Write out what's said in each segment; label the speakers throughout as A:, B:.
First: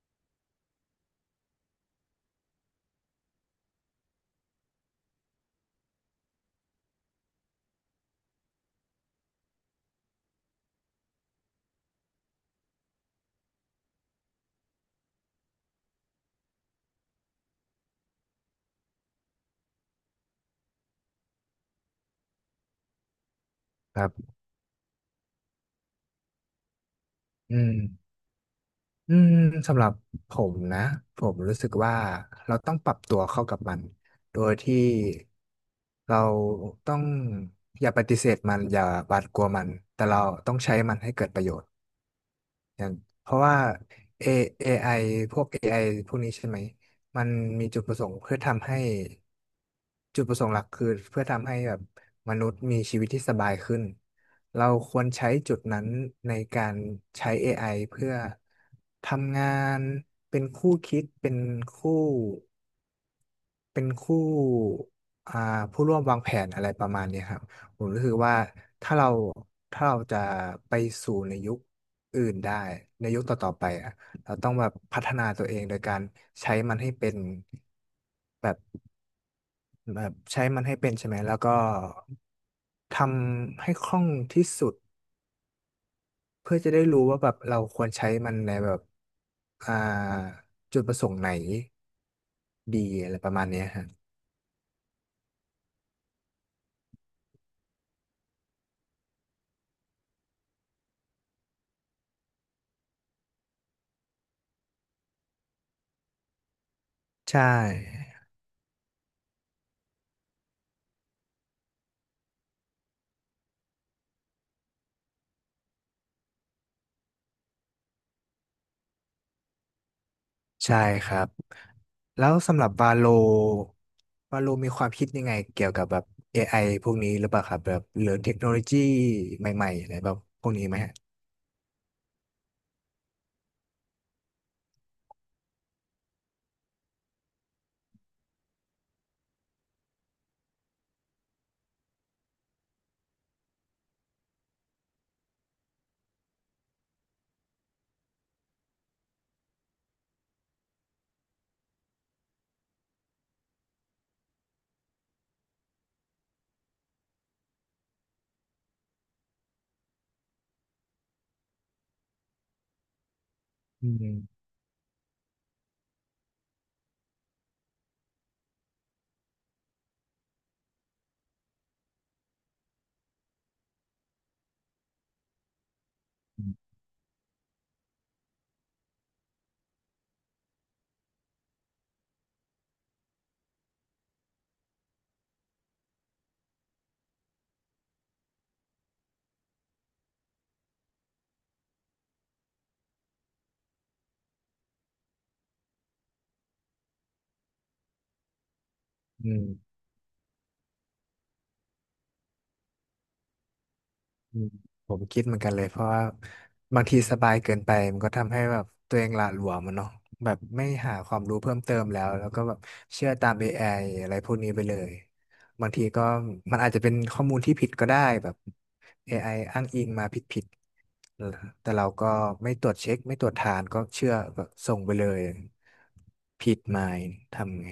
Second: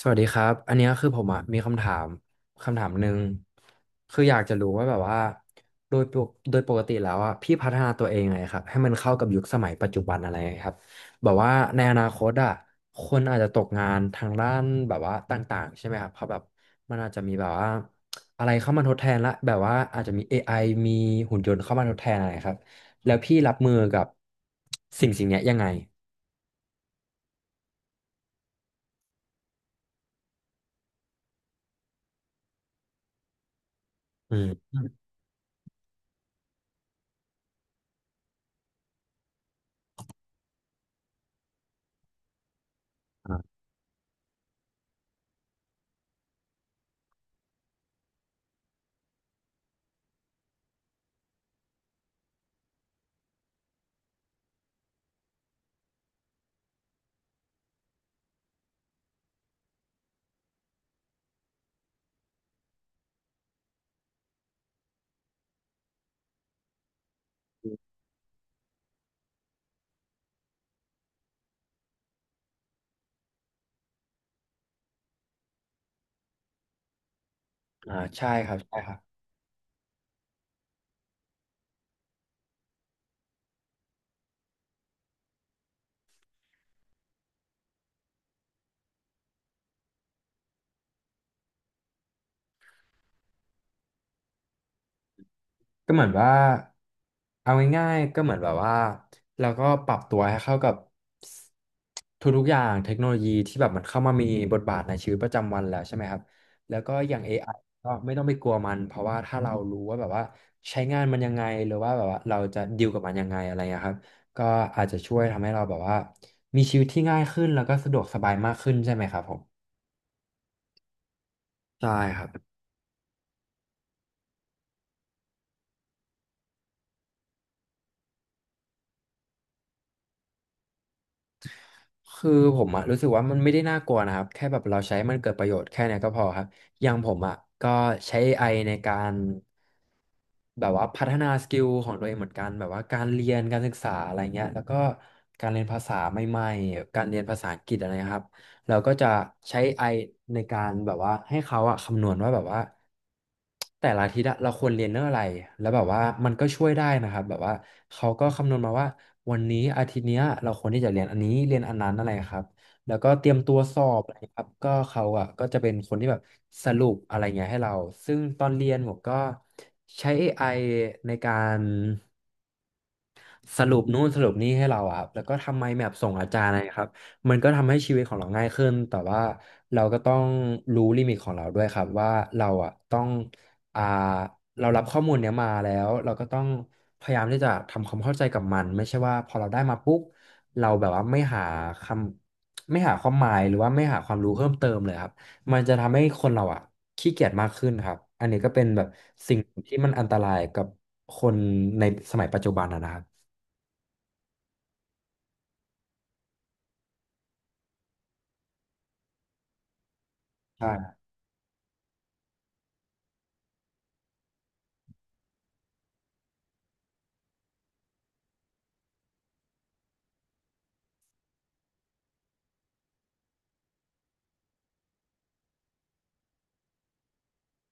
A: สวัสดีครับอันเนี้ยคือผมอะมีคำถามคำถามหนึ่งคืออยากจะรู้ว่าแบบว่าโดยปกติแล้วอะพี่พัฒนาตัวเองไงครับให้มันเข้ากับยุคสมัยปัจจุบันอะไรครับแบบว่าในอนาคตอะคนอาจจะตกงานทางด้านแบบว่าต่างๆใช่ไหมครับเพราะแบบมันอาจจะมีแบบว่าอะไรเข้ามาทดแทนละแบบว่าอาจจะมีเอไอมีหุ่นยนต์เข้ามาทดแทนอะไรครับแล้วพี่รับมือ
B: ค
A: กั
B: รั
A: บ
B: บ
A: สิ่งเนี้ยยังไง
B: อืมอืมสำหรับผมนะ ผมรู้สึกว่าเราต้องปรับตัวเข้ากับมัน
A: อื
B: โดยที่
A: ม
B: เราต้องอย่าปฏิเสธมันอย่าหวาดกลัวมัน แต่เราต้องใช้มันให้เกิดประโยชน์ อย่างเพราะ
A: อ่า
B: ว่า A เอไ i พวก AI พวกนี้ใช่ไหมมันมีจุดประสงค์เพื่อทำให้จุดประสงค์หลักคือเพื่อทำให้แบบมนุษย์มีชีวิตที่สบายขึ้นเราควรใช้จุดนั้นในการใช้ AI เพื่อทำงานเป็นคู่คิดเป็นคู่ เป็นคู่อ่าผู้ร่วมวางแผนอะไรประมาณเนี้ยครับผมรู้สึกว่าถ้าเราถ้าเราจะไปสู่ในยุคอื่นได้ในยุคต่อๆไปอ่ะเราต้องแบบพัฒนาตัวเองโดยการใช้มันให้เป็น
A: อ่าใช่ครั
B: แบบ
A: บใช่ครับ
B: แบบใช้มันให้เป็นใช่ไหมแล้วก็ทำให้คล่องที่สุดเพื่อจะได้รู้ว่าแบบเราควรใช้มันในแบบอ่าจุดประสงค์ไหนดีอะไรประมาณเนี้ยฮะ
A: ก็เหมือนว่าเอาง่ายๆก็เหมือนแบบว่าเราก็ปรับตัวให้เข้ากับทุกๆอย่างเทคโนโลยีที่แบบมันเข้ามามีบทบาทในชีวิตประจำวันแล้วใช่ไหมครับแล้วก็อย่าง
B: ใช
A: AI ก็
B: ่
A: ไม่ต้องไปกลัวมันเพราะว่าถ้าเรารู้ว่าแบบว่าใช้งานมันยังไงหรือว่าแบบว่าเราจะดีลกับมันยังไงอะไรเงี้ยครับก็อาจจะช่วยทำให้เราแบบว่ามีชีวิตที่ง่ายขึ้นแล้วก็สะดวกสบายมากขึ้นใช่ไหมครับผม
B: ใช่ครับ
A: ใช่ค
B: แล้
A: รับ
B: วสำหรับวาโลวาโลมีความคิดยังไงเกี่ยวกับแบบ AI พวกนี้หรือเปล่าครับแบบหรือเทคโนโลยีใหม่ๆอะไรแบบพวกนี้ไหมฮะ
A: คือผมอะรู้สึกว่ามันไม่ได้น่ากลัวนะครับแค่แบบเราใช้มันเกิดประโยชน์แค่เนี้ยก็พอครับอย่างผมอะก็ใช้เอไอในการแบบว่าพัฒนาสกิลของตัวเองเหมือนกันแบบว่าการเรียนการศึกษาอะไรเงี้ยแล้วก็การเรียนภาษาใหม่ๆการเรียนภาษาอังกฤษอะไรนะครับ เราก็จะใช้ไ i ในการแบบว่าให้เขาอะคำนวณว่าแบบว่าแต่ละอาทิตย์อะเราควรเรียนเรื่องอะไรแล้วแบบว่ามันก็ช่วยได้นะครับแบบว่าเขาก็คำนวณมาว่าวันนี้อาทิตย์เนี้ยเราควรที่จะเรียนอันนี้เรียนอันนั้นอะไรครับแล้วก็เตรียมตัวสอ
B: อื
A: บอะไรครั
B: ม
A: บก็เขาอะก็จะเป็นคนที่แบบสรุปอะไรเงี้ยให้เราซึ่งตอนเรียนผมก็ใช้เอไอในการ สรุปนู่นสรุปนี่ให้เราอะครับแล้วก็ทำไมแมปส่งอาจารย์นะครับมันก็ทำให้ชีวิตของเราง่ายขึ้นแต่ว่าเราก็ต้องรู้ลิมิตของเราด้วยครับว่าเราอะต้องอ่าเรารับข้อมูลเนี้ยมาแล้วเราก็ต้องพยายามที่จะทำความเข้าใจกับมันไม่ใช่ว่าพอเราได้มาปุ๊บเราแบบว่าไม่หาคำไม่หาความหมายหรือว่าไม่หาความรู้เพิ่มเติมเลยครับมันจะทำให้คนเราอะขี้เกียจมากขึ้นครับอันนี้ก็เป็นแบบ
B: อื
A: สิ่ง
B: ม
A: ที่มันอันตรายกับคนในสมัยปัจจุบันอะนะครับ
B: อืมผมคิดเหมือนกันเลยเพราะว่าบางทีสบายเกินไปมันก็ทำให้แบบตัวเองหละหลวมมันเนาะแบบไม่
A: ใช่ับ
B: หาความรู้เพิ่มเติมแล้วก็แบบเชื่อตาม AIอะไรพวกนี้ไปเลยบางทีก็มันอาจจะเป็นข้อมูลที่ผิดก็ได้แบบ AI อไออ้างอิงมาผิดแต่เราก็ไม่ตรวจเช็คไม่ตรวจทานก็เชื่อก็ส่งไปเลยผิดมาทำไง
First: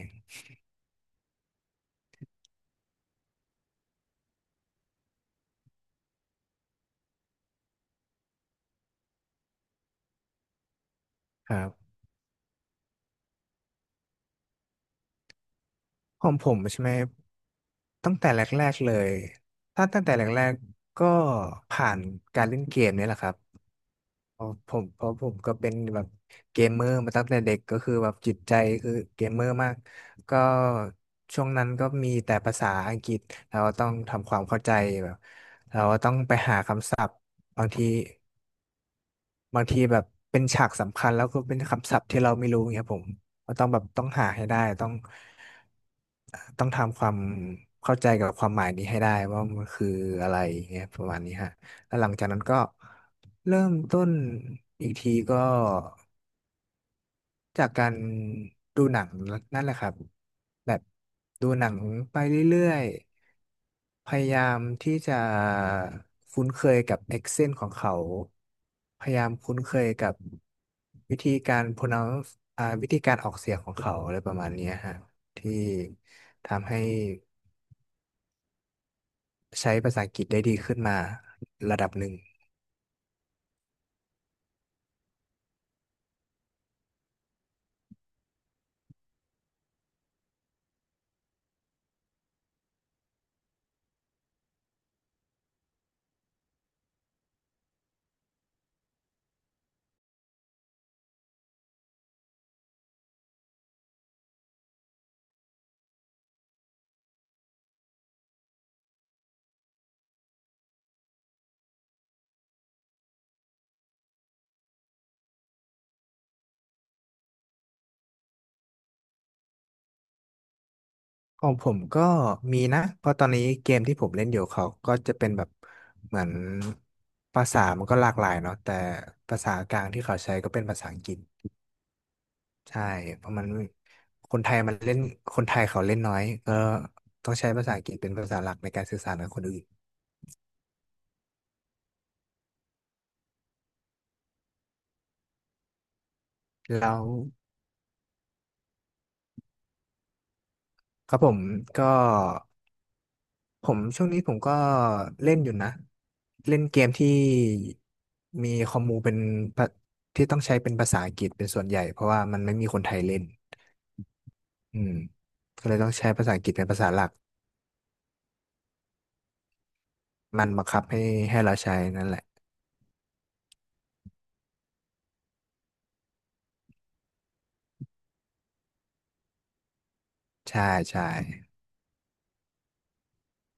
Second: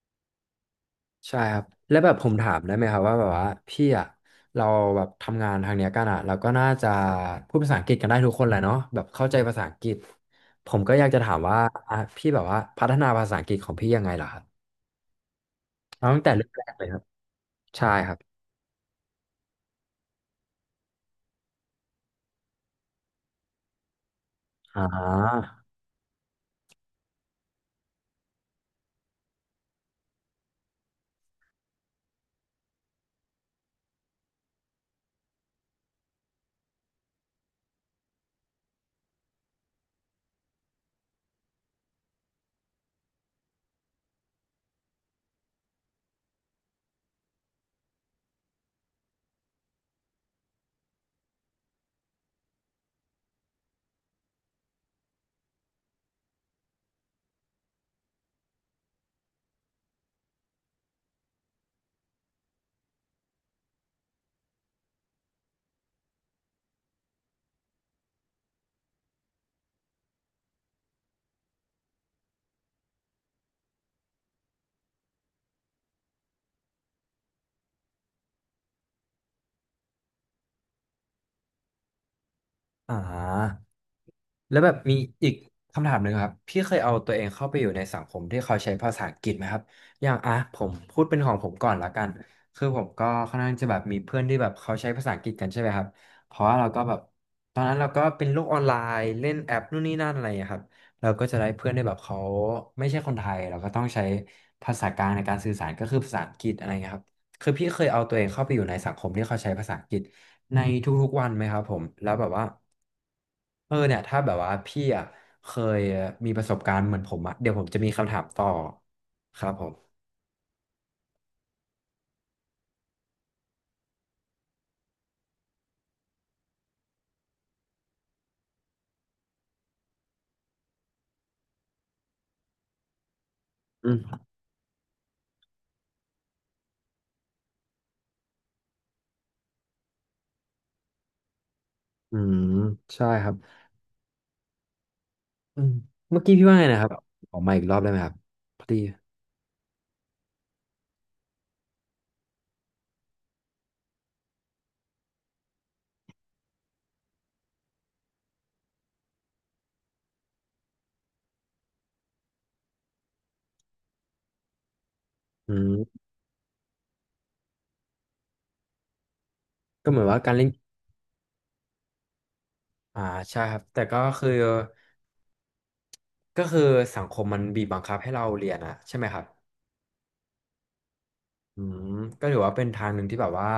A: ใช่ครับแล้วแบบผมถามได้ไหมครับว่าแบบว่าพี่อะเราแบบทำงานทางเนี้ยกันอะเราก็น่าจะพูดภาษาอังกฤษกันได้ทุกคนแหละเนาะแบบเข้าใจภาษาอังกฤษผมก็อยากจะถาม
B: ค
A: ว่า
B: รับ
A: อ่ะพี่แบบว่าพัฒนาภาษาอังกฤษของพี่ยังไงล่ะครับเอาตั้ง
B: ข
A: แต่
B: อง
A: เริ่
B: ผ
A: ม
B: ม
A: แรก
B: ใช่
A: เลย
B: ไหม
A: ครับใช่ค
B: ตั้
A: รั
B: ง
A: บ
B: แต่แรกๆเลยถ้าตั้งแต่แรกๆก็ผ่านการเล่นเกมเนี่ยแหละครับเพราะผ
A: อ่
B: มเพราะผม
A: า
B: ก็เป็นแบบเกมเมอร์มาตั้งแต่เด็กก็คือแบบจิตใจคือเกมเมอร์มากก็ช่วงนั้นก็มีแต่ภาษาอังกฤษเราก็ต้องทำความเข้าใจแบบเราก็ต้องไปหาคำศัพท์บางที บางทีแบบเป็นฉากสำคัญแล้วก็เป็นคำศัพท์ที่เราไม่รู้เงี้ยผมก็ต้องแบบต้องหาให้ได้ต้องต้องทำความเข้าใจกับความหมายนี้ให้ได้ว่ามันคืออะไรเงี้ยประมาณนี้ฮะแล้วหลังจากนั้นก็เริ่มต้นอีกทีก็จากการดูหนังนั่นแหละครับแบบดูหนังไปเรื่อย พยายามที่จะคุ้นเคยกับ accent ของเขา พยายามคุ้นเคยกับวิธีการ pronounce วิธีการออกเสียงของเขาอะไรประมาณเนี้ยฮะที่ทำให้ใช้ภาษาอังกฤษได้ดีขึ้นมาระดับหนึ่ง
A: อ่า แล้วแบบมีอีกคำถามหนึ่งครับพี่เคยเอาตัวเองเข้าไปอยู่ในสังคมที่เขาใช้ภาษาอังกฤษไหมครับอย่างอ่ะผมพูดเป็นของผมก่อนละกันคือผมก็ค่อนข้างจะแบบมีเพื่อนที่แบบเขาใช้ภาษาอังกฤษกันใช่ไหมครับเพราะว่าเราก็แบบตอนนั้นเราก็เป็นโลกออนไลน์เล่นแอปนู่นนี่นั่นอะไรอย่างเงี้ยครับเราก็จะได้เพื่อนที่แบบเขาไม่ใช่คนไทยเราก็ต้องใช้ภาษากลางในการสื่อสารก็คือภาษาอังกฤษอะไรเงี้ยครับคือพี่เคยเอาตัวเองเข้าไปอยู่ในสังคมที่เขาใช้ภาษาอังกฤษในทุกๆวันไหมครับผมแล้วแบบว่า เออเนี่ยถ้าแบบว่าพี่อ่ะเคยมีประสบการณ์เหมือนผมอ่ะเดี๋ยวผมจะมีคำถามต่อครับผม
B: ของผมก็มีนะเพราะตอนนี้เกมที่ผมเล่นอยู่เขาก็จะเป็นแบบเหมือนภาษามันก็หลากหลายเนาะแต่ภาษากลางที่เขาใช้ก็เป็นภาษาอังกฤษ ใช่เพราะมัน
A: อืม
B: คนไทยมันเล่นคนไทยเขาเล่นน้อยก็ต้องใช้ภาษาอังกฤษเป็นภาษาหลักในการสื่อสารกับคนอื่น
A: อืมใช่ครับอืมเมื่อกี้พี่ว่าไงนะครับ
B: แล้ว
A: ออกมาอีกรอบได้ไหมครับพอดี
B: ครับผมก็ช่วงนี้ผมก็เล่นอยู่นะเล่นเกมที่มีคอมมูเป็นภาที่ต้องใช้เป็นภาษาอังกฤษเป็นส่วนใหญ่เพราะว่ามันไม่มีคนไทยเล่นอืม
A: อื
B: ก็เลยต้อง
A: ม
B: ใช้ภาษาอังกฤษเป็นภาษาหลัก
A: ก็เหมือนว่าการเล่
B: มั
A: น
B: นบังคับให้เราใช้นั่นแหละ
A: อ่าใช่ครับแต่ก็คือก็คือสังคมมันบีบบังคับให้เราเรียนอ่ะใช่ไหมครับ
B: ใช่ใช่
A: อืมก็ถือว่าเป็นทางหนึ่งที่แบบว่า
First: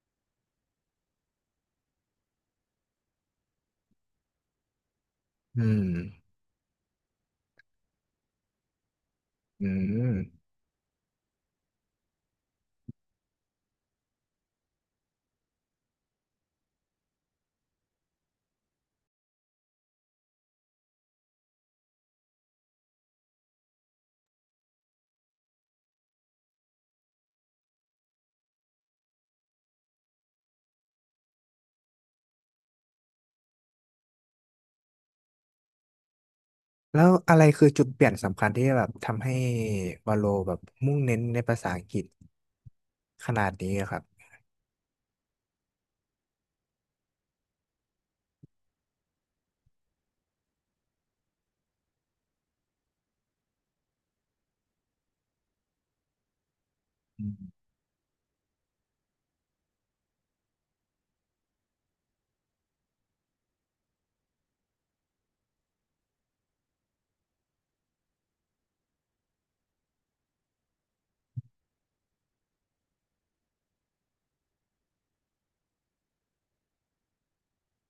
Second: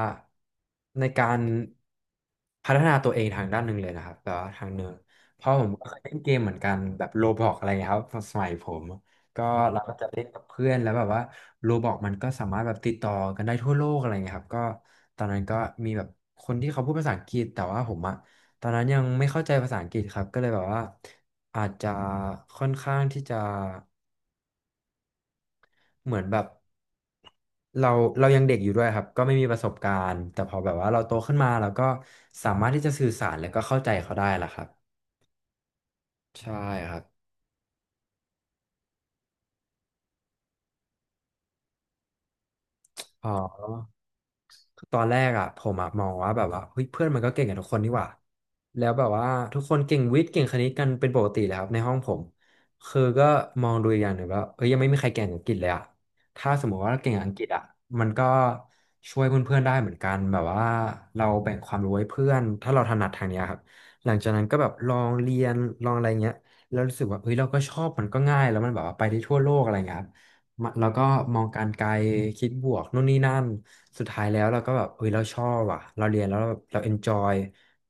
A: ในการพัฒนาตัวเองทางด้านหนึ่งเลยนะครับแต่ว่าทางหนึ่งเพราะ
B: อื
A: ผม
B: ม
A: ก็เคยเล่นเกมเหมือนกันแบบโรบล็อกอะไรเงี้ยครับสมัยผมก็
B: อื
A: เราก็จะเล่นกับ
B: ม
A: เพื่อนแล้วแบบว่าโรบล็อกมันก็สามารถแบบติดต่อกันได้ทั่วโลกอะไรเงี้ยครับก็ตอนนั้นก็มีแบบคนที่เขาพูดภาษาอังกฤษแต่ว่าผมอะตอนนั้นยังไม่เข้าใจภาษาอังกฤษครับก็เลยแบบว่าอาจจะค่อนข้างที่จะ เหมือนแบบเราเรายังเด็กอยู่ด้วยครับก็ไม่มีประสบการณ์แต่พอแบบว่าเราโตขึ้นมาเราก็สามารถที่จะสื่อสารแล้วก็เข้าใจเขาได้ละครับใช่ครั
B: แล้
A: บ
B: วอะไรคือจุดเปลี่ยนสำคัญที่แบบทำให้วาโลแบบมุ่งเน้นในภาษาอังกฤษ
A: พ
B: ขนาด
A: อ
B: นี้อะครับ
A: คือตอนแรกอ่ะผมอะมองว่าแบบว่าเฮ้ยเพื่อนมันก็เก่งกันทุกคนนี่หว่าแล้วแบบว่าทุกคนเก่งวิทย์เก่งคณิตกันเป็นปกติเลยครับในห้องผมคือก็มองดูอีกอย่างหนึ่งว่าเอ้ยยังไม่มีใครเก่งอังกฤษเลยอ่ะถ้าสมมติว่าเราเก่ง
B: อื
A: อังกฤษ
B: ม
A: อ่ะมันก็ช่วยเพื่อนๆได้เหมือนกันแบบว่าเราแบ่งความรู้ให้เพื่อนถ้าเราถนัดทางเนี้ยครับหลังจากนั้นก็แบบลองเรียนลองอะไรเงี้ยแล้วรู้สึกว่าเฮ้ยเราก็ชอบมันก็ง่ายแล้วมันแบบว่าไปได้ทั่วโลกอะไรเงี้ยครับ มาแล้วก็มองการไกลคิดบวกนู่นนี่นั่นสุดท้ายแล้วเราก็แบบเฮ้ยเราชอบอ่ะเราเรียนแล้วเราเอนจอย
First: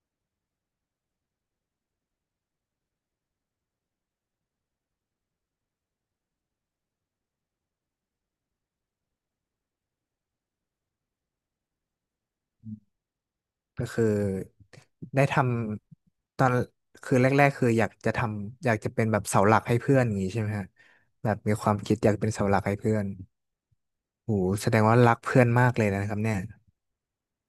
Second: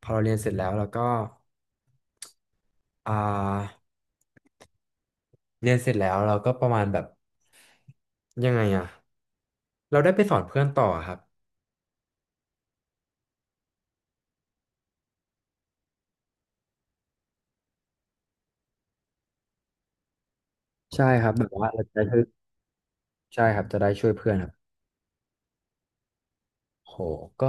A: พอเราเรียนเสร็จแล้วเราก็อ่าเรียนเสร็จแล้วเราก็ประมาณแบบยังไงอ่ะเราได้ไปสอนเพื่อนต่อครับ
B: ก็คือได้ทำตอนคือแรกๆคืออยากจะทำอยากจะเป็นแบบเสาหลักให้เพื่อนอย่างนี้ใช่ไหมฮะ
A: ใช่ค
B: แบ
A: รับ
B: บ
A: แบบ
B: มีค
A: ว่า
B: วาม
A: เราจะ
B: คิด
A: ได้
B: อยาก
A: ช่ว
B: เป็น
A: ย
B: เสาหลักให้เพื่อน
A: ใช่ครับจะได้ช่วยเพื่
B: โห
A: อนครับ
B: แสดงว่ารักเพื่อนมากเลยนะครับเนี่ย
A: โหก็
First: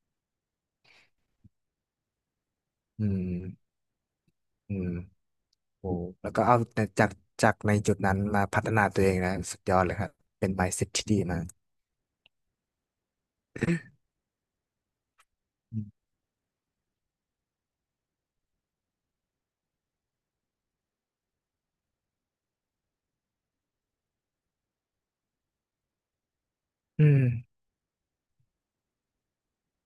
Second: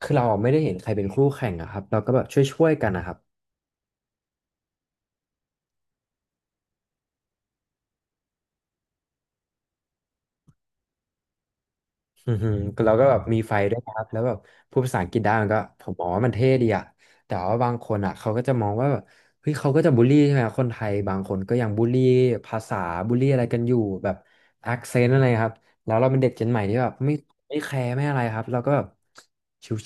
A: คือเราไม่ได้เห็นใครเป็นคู่แข่งอะครับเราก็แบบช่วยๆกัน
B: อื
A: นะครับ
B: มอืมโหแล้วก็เอาแต่จากในจุดนั้นมาพัฒนาตัวเองนะสุดยอดเลยครับเป็น mindset ที่ดีมาก
A: อือหือวก็แบบมีไฟด้วยครับแล้วแบบพูดภาษาอังกฤษได้มันก็
B: อื
A: ผมม
B: ม
A: องว่ามันเท่ดีอะแต่ว่าบางคนอะเขาก็จะมองว่าแบบเฮ้ยเขาก็จะบูลลี่ใช่ไหมคนไทยบางคนก็ยังบูลลี่ภาษาบูลลี่อะไรกันอยู่แบบแอคเซนต์อะไรครับแล้วเราเป็นเด็กเจนใหม่ที่แบบ
B: อื
A: ไม่
B: ม
A: ไม่แคร์ไม่อะไรครับเราก็แบบ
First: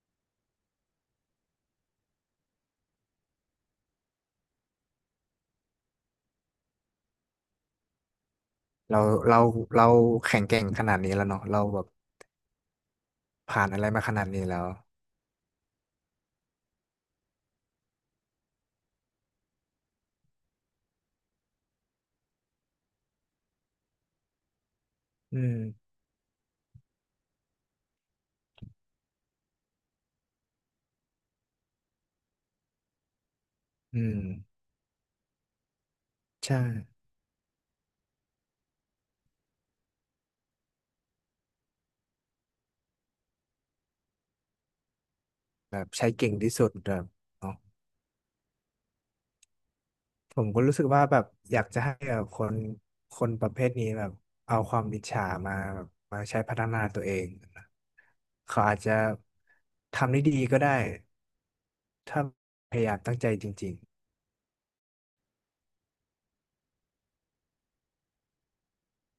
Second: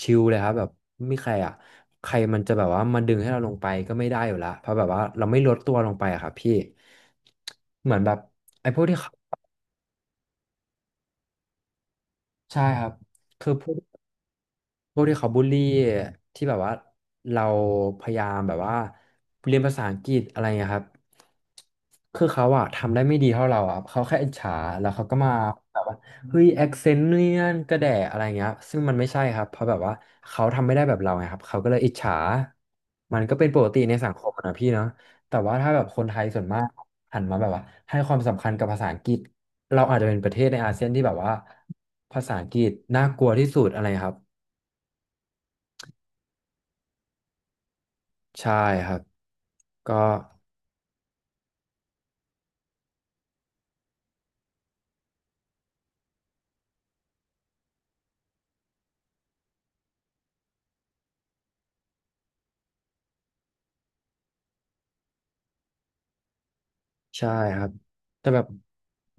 A: ชิวๆเลยครับแบบไม่แคร์อะใครมันจะแบบว่ามาดึงให้เราลงไปก็ไม่ได้อยู่ละเพราะแบบว่าเราไม่ลดตัวลงไปอะครับพี่เหมือนแบบไอ้พวกที่
B: เรา
A: เขา
B: เราเราแข็งแกร่งขนาดนี้แล้วเนาะเราแบบ
A: ใช่ครับคือ
B: ผ่า
A: พ
B: น
A: วก
B: อะไรมาขนาดนี้แล้ว
A: พวกที่เขาบูลลี่ที่แบบว่าเราพยายามแบบว่าเรียนภาษาอังกฤษอะไรเงี้ยครับคือเขาอะทำได้ไม่ดีเท่าเราอะเขาแค่อิจฉาแล้วเขาก็มา
B: อื
A: แบบ
B: ม
A: ว่าเฮ้ยแอคเซนต์เนี่ยนกระแดะอะไรเงี้ยซึ่งมันไม่ใช่ครับเพราะแบบว่าเขาทำไม่ได้แบบเราไงครับเขาก็เลยอิจฉามันก็เป็นปกติใน
B: อื
A: สัง
B: ม
A: คมอะนะพี่เนาะแต่ว่าถ้าแบบคนไทยส่วน
B: ใช่
A: มากหันมาแบบว่าให้ความสำคัญกับภาษาอังกฤษเราอาจจะเป็นประเทศในอาเซียนที่แบบว่าภาษาอังกฤษน่ากลัวที่สุดอะไรครับ
B: แบบใช้เก่งที่สุดแบบเนาะ
A: ใช่ครับก็
B: ผมก็รู้สึกว่าแบบอยากจะให้แบบคนประเภทนี้แบบเอาความอิจฉามาแบบมาใช้พัฒนาตัวเองนะเขาอาจจะทำได้ดีก็ได้ถ้าพยายามตั้งใจจริง
A: ใช่ครับแต่แบบ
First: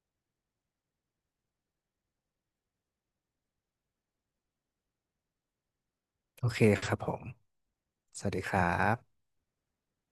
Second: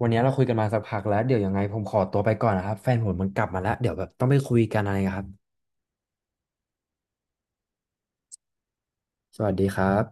A: วันนี้เราคุยกันมาสักพักแล้วเดี๋ยวยังไงผมขอตัวไปก่อนนะครับแฟนผมมันกลับมาแล้วเดี๋ยวแบบต้องไปคุยกันอะไรครับ
B: ๆโอเคครับผมสวัสดีครับ
A: สวัสดีครับ